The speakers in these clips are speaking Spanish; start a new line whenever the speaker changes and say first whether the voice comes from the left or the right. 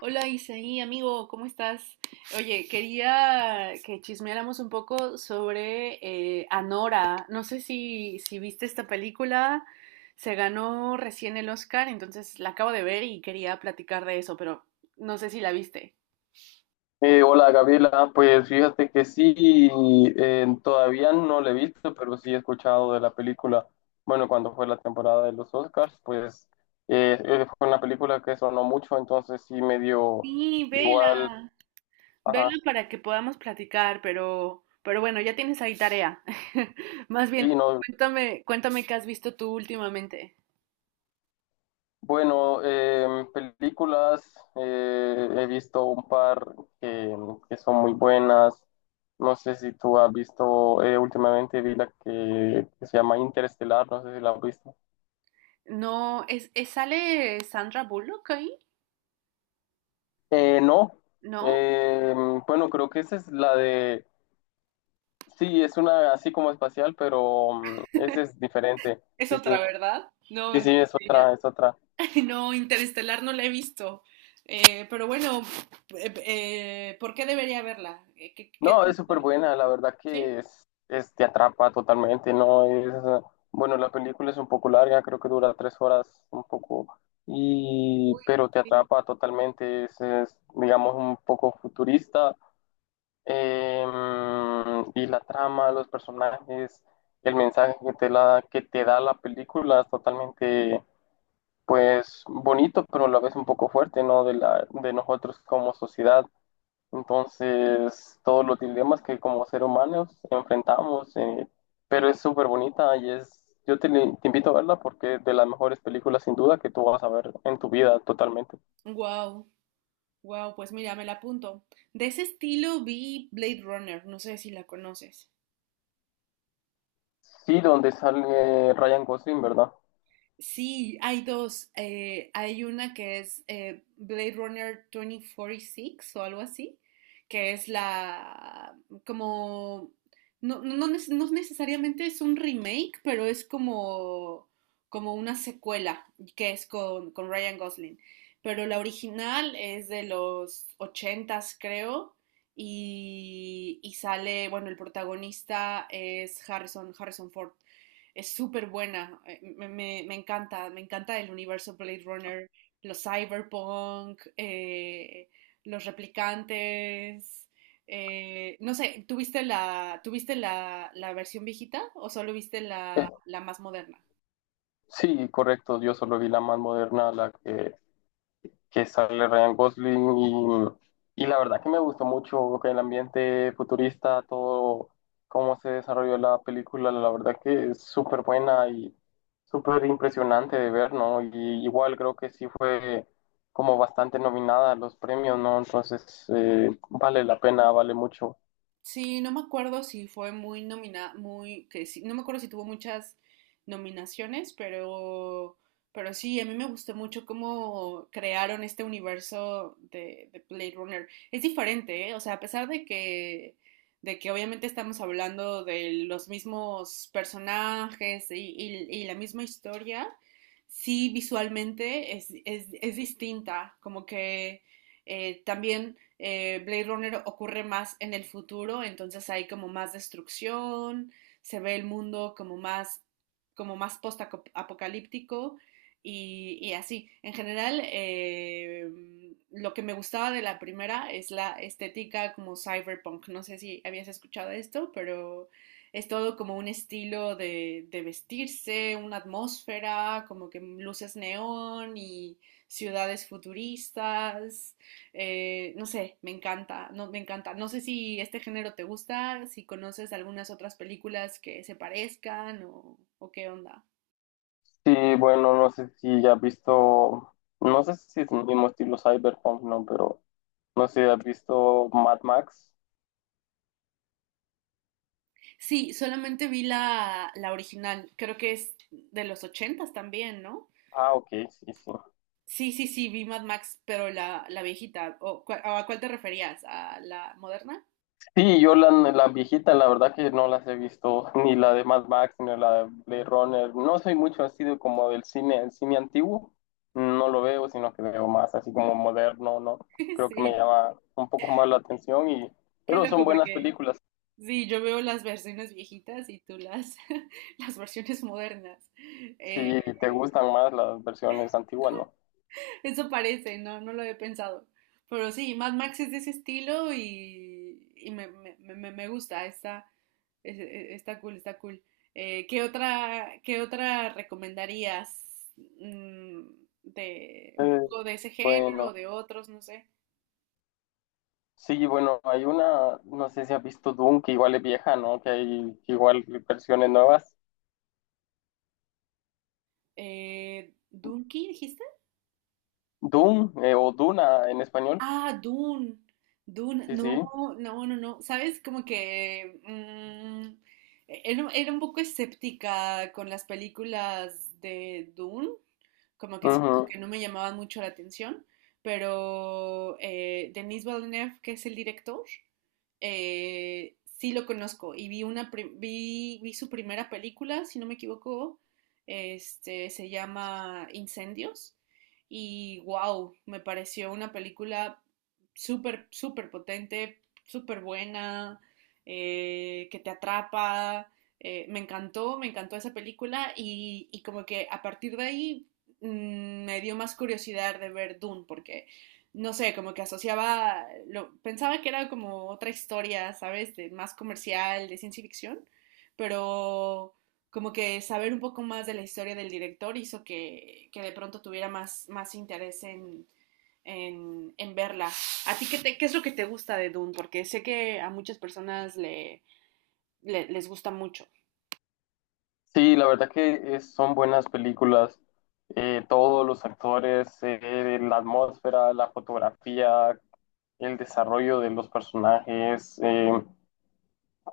right: Hola Isaí, amigo, ¿cómo estás? Oye, quería que chismeáramos un poco sobre Anora. No sé si viste esta película, se ganó recién el Oscar, entonces la acabo de ver y quería platicar de eso, pero no sé si la viste.
left: Hola Gabriela, pues fíjate que sí, todavía no la he visto, pero sí he escuchado de la película. Bueno, cuando fue la temporada de los Oscars, pues fue una película que sonó mucho, entonces sí me dio
right: Sí,
left: igual.
right: vela, vela
left: Ajá,
right: para que podamos platicar, pero bueno, ya tienes ahí tarea. Más bien,
left: sí, no.
right: cuéntame, cuéntame qué has visto tú últimamente.
left: Bueno, películas, he visto un par que, que son muy buenas. No sé si tú has visto, últimamente vi la que se llama Interestelar, no sé si la has visto.
right: No, ¿sale Sandra Bullock ahí?
left: No.
right: ¿No?
left: Eh, bueno, creo que esa es la de... Sí, es una así como espacial, pero esa es diferente.
right: Es
left: Sí,
right: otra,
left: sí.
right: ¿verdad?
left: Sí,
right: No,
left: sí, es
right: sí, ya.
left: otra, es otra.
right: No, Interestelar no la he visto. Pero bueno, ¿por qué debería verla? ¿Qué, qué
left: No,
right: te
left: es súper
right: hizo?
left: buena, la verdad
right: ¿Sí?
left: que te atrapa totalmente, ¿no? Es, bueno, la película es un poco larga, creo que dura 3 horas, un poco, y,
right: Uy,
left: pero te
right: sí.
left: atrapa totalmente, es, digamos, un poco futurista. Y la trama, los personajes, el mensaje que te que te da la película es totalmente, pues, bonito, pero a la vez un poco fuerte, ¿no? De nosotros como sociedad. Entonces, todos los dilemas que como seres humanos enfrentamos, pero es súper bonita y es, yo te, te invito a verla porque es de las mejores películas sin duda que tú vas a ver en tu vida totalmente.
right: Wow, wow, pues mira, me la apunto. De ese estilo vi Blade Runner, no sé si la conoces.
left: Sí, donde sale Ryan Gosling, ¿verdad?
right: Sí, hay dos. Hay una que es Blade Runner 2046 o algo así, que es la como no, no, no necesariamente es un remake, pero es como, como una secuela que es con Ryan Gosling. Pero la original es de los ochentas, creo, y sale, bueno, el protagonista es Harrison, Harrison Ford, es súper buena. Me encanta, me encanta el universo Blade Runner, los cyberpunk, los replicantes. No sé, tuviste la versión viejita o solo viste la más moderna?
left: Sí, correcto. Yo solo vi la más moderna, la que sale Ryan Gosling y la verdad que me gustó mucho que el ambiente futurista, todo cómo se desarrolló la película, la verdad que es súper buena y súper impresionante de ver, ¿no? Y igual creo que sí fue como bastante nominada a los premios, ¿no? Entonces vale la pena, vale mucho.
right: Sí, no me acuerdo si fue muy nominada, muy, que sí, no me acuerdo si tuvo muchas nominaciones, pero sí, a mí me gustó mucho cómo crearon este universo de Blade Runner. Es diferente, ¿eh? O sea, a pesar de que obviamente estamos hablando de los mismos personajes y la misma historia, sí, visualmente es distinta, como que también Blade Runner ocurre más en el futuro, entonces hay como más destrucción, se ve el mundo como más post-apocalíptico así. En general, lo que me gustaba de la primera es la estética como cyberpunk. No sé si habías escuchado esto, pero es todo como un estilo de vestirse, una atmósfera, como que luces neón y ciudades futuristas. No sé, me encanta. No sé si este género te gusta, si conoces algunas otras películas que se parezcan o qué onda.
left: Sí, bueno, no sé si ya has visto, no sé si es el mismo estilo Cyberpunk, ¿no? Pero no sé, ¿has visto Mad Max?
right: Sí, solamente vi la original, creo que es de los ochentas también, ¿no?
left: Ah, ok, sí, sí.
right: Sí, sí, sí, vi Mad Max, pero la viejita. ¿O a cuál te referías? ¿A la moderna?
left: Sí, yo la, la viejita, la verdad que no las he visto, ni la de Mad Max, ni la de Blade Runner. No soy mucho así de como del cine, el cine antiguo, no lo veo, sino que veo más así como moderno, ¿no? Creo que me
right: Sí,
left: llama un poco más la atención y...
right: qué
left: Pero son
right: loco
left: buenas
right: porque...
left: películas,
right: Sí, yo veo las versiones viejitas y tú las, las versiones modernas. Eh,
left: si te gustan más las versiones antiguas, ¿no?
right: Eso parece, no, no lo he pensado. Pero sí, Mad Max es de ese estilo y me gusta, está, está cool, está cool. Qué otra recomendarías mm, de un
left: Eh,
right: poco de ese género o
left: bueno,
right: de otros, no sé?
left: sí, bueno, hay una, no sé si has visto Doom, que igual es vieja, ¿no? Que hay igual versiones nuevas.
right: ¿Dunkin' dijiste?
left: Doom o Duna en español.
right: Ah, Dune. Dune.
left: Sí, sí.
right: No, no, no, no. ¿Sabes? Como que mm, era un poco escéptica con las películas de Dune, como que siento
left: Ujú.
right: que no me llamaban mucho la atención, pero Denis Villeneuve, que es el director, sí lo conozco y vi su primera película, si no me equivoco, este, se llama Incendios y wow, me pareció una película súper, súper potente, súper buena, que te atrapa. Me encantó, me encantó esa película y como que a partir de ahí mmm, me dio más curiosidad de ver Dune porque, no sé, como que asociaba, lo, pensaba que era como otra historia, ¿sabes? De más comercial, de ciencia ficción, pero como que saber un poco más de la historia del director hizo que de pronto tuviera más, más interés en verla. ¿A ti qué, te, qué es lo que te gusta de Dune? Porque sé que a muchas personas les gusta mucho.
left: Sí, la verdad que son buenas películas. Todos los actores, la atmósfera, la fotografía, el desarrollo de los personajes.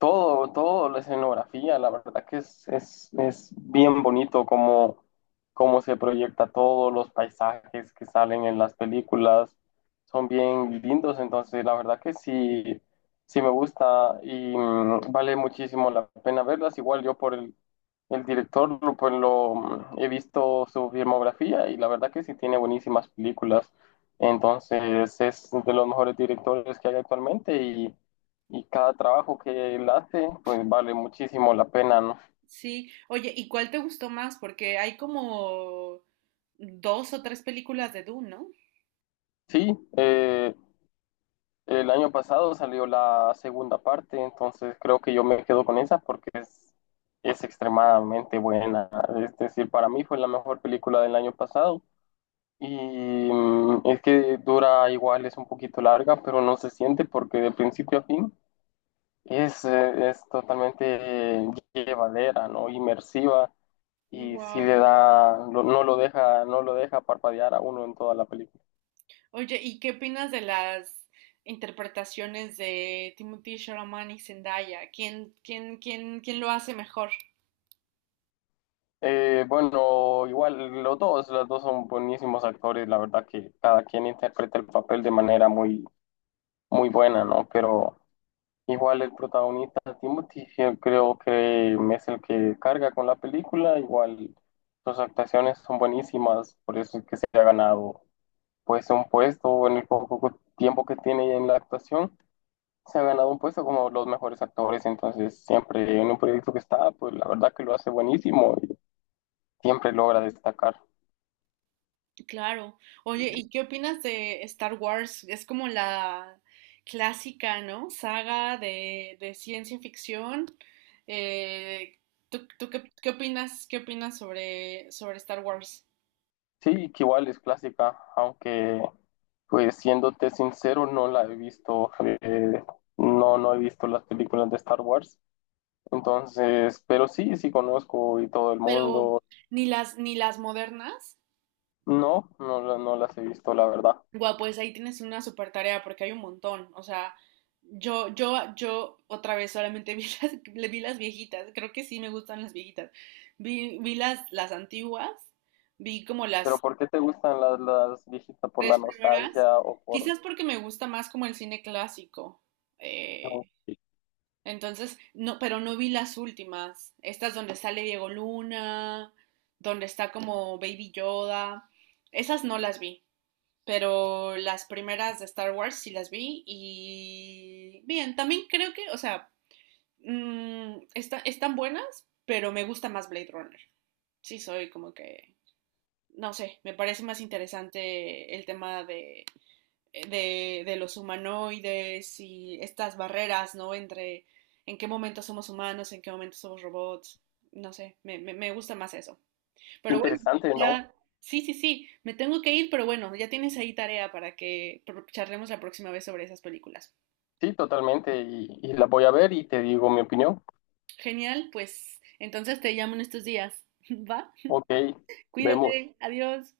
left: Todo, todo, la escenografía, la verdad que es bien bonito cómo, cómo se proyecta todo, los paisajes que salen en las películas son bien lindos, entonces la verdad que sí, sí me gusta y vale muchísimo la pena verlas. Igual yo por el director, pues he visto su filmografía y la verdad que sí tiene buenísimas películas, entonces es de los mejores directores que hay actualmente y cada trabajo que él hace, pues vale muchísimo la pena, ¿no?
right: Sí, oye, ¿y cuál te gustó más? Porque hay como dos o tres películas de Dune, ¿no?
left: Sí, el año pasado salió la segunda parte, entonces creo que yo me quedo con esa porque es extremadamente buena. Es decir, para mí fue la mejor película del año pasado y es que dura igual, es un poquito larga, pero no se siente porque de principio a fin es totalmente llevadera, ¿no? Inmersiva y sí le
right: Wow.
left: da, no lo deja, no lo deja parpadear a uno en toda la película.
right: Oye, ¿y qué opinas de las interpretaciones de Timothée Chalamet y Zendaya? ¿Quién, quién, quién, quién lo hace mejor?
left: Bueno, igual los dos son buenísimos actores, la verdad que cada quien interpreta el papel de manera muy, muy buena, ¿no? Pero igual el protagonista Timothy, yo creo que es el que carga con la película, igual sus actuaciones son buenísimas, por eso es que se ha ganado pues un puesto en el poco tiempo que tiene en la actuación. Se ha ganado un puesto como los mejores actores, entonces siempre en un proyecto que está, pues la verdad que lo hace buenísimo y siempre logra destacar.
right: Claro. Oye, ¿y qué opinas de Star Wars? Es como la clásica, ¿no? Saga de ciencia ficción. Eh, ¿tú qué, qué opinas sobre Star Wars?
left: Sí, que igual es clásica, aunque pues siéndote sincero, no la he visto, eh, no, no he visto las películas de Star Wars, entonces, pero sí, sí conozco y todo el
right: Pero
left: mundo,
right: ni las, ni las modernas.
left: no, no, no las he visto, la verdad.
right: Guau, pues ahí tienes una super tarea porque hay un montón. O sea, yo otra vez solamente vi las, le vi las viejitas. Creo que sí me gustan las viejitas. Vi, vi las antiguas, vi como
left: Pero
right: las
left: ¿por qué te gustan las viejitas? ¿Por
right: tres
left: la
right: primeras.
left: nostalgia o por...
right: Quizás porque me gusta más como el cine clásico.
left: no?
right: Eh,
left: Qué
right: entonces, no, pero no vi las últimas. Estas donde sale Diego Luna, donde está como Baby Yoda. Esas no las vi. Pero las primeras de Star Wars sí las vi y bien, también creo que, o sea, mmm, están buenas, pero me gusta más Blade Runner. Sí, soy como que, no sé, me parece más interesante el tema de los humanoides y estas barreras, ¿no? Entre en qué momento somos humanos, en qué momento somos robots, no sé, me gusta más eso. Pero bueno,
left: interesante, ¿no?
right: ya, sí, sí, sí, me tengo que ir, pero bueno, ya tienes ahí tarea para que charlemos la próxima vez sobre esas películas.
left: Sí, totalmente. Y la voy a ver y te digo mi opinión.
right: Genial, pues entonces te llamo en estos días, ¿va?
left: Ok, vemos.
right: Cuídate, adiós.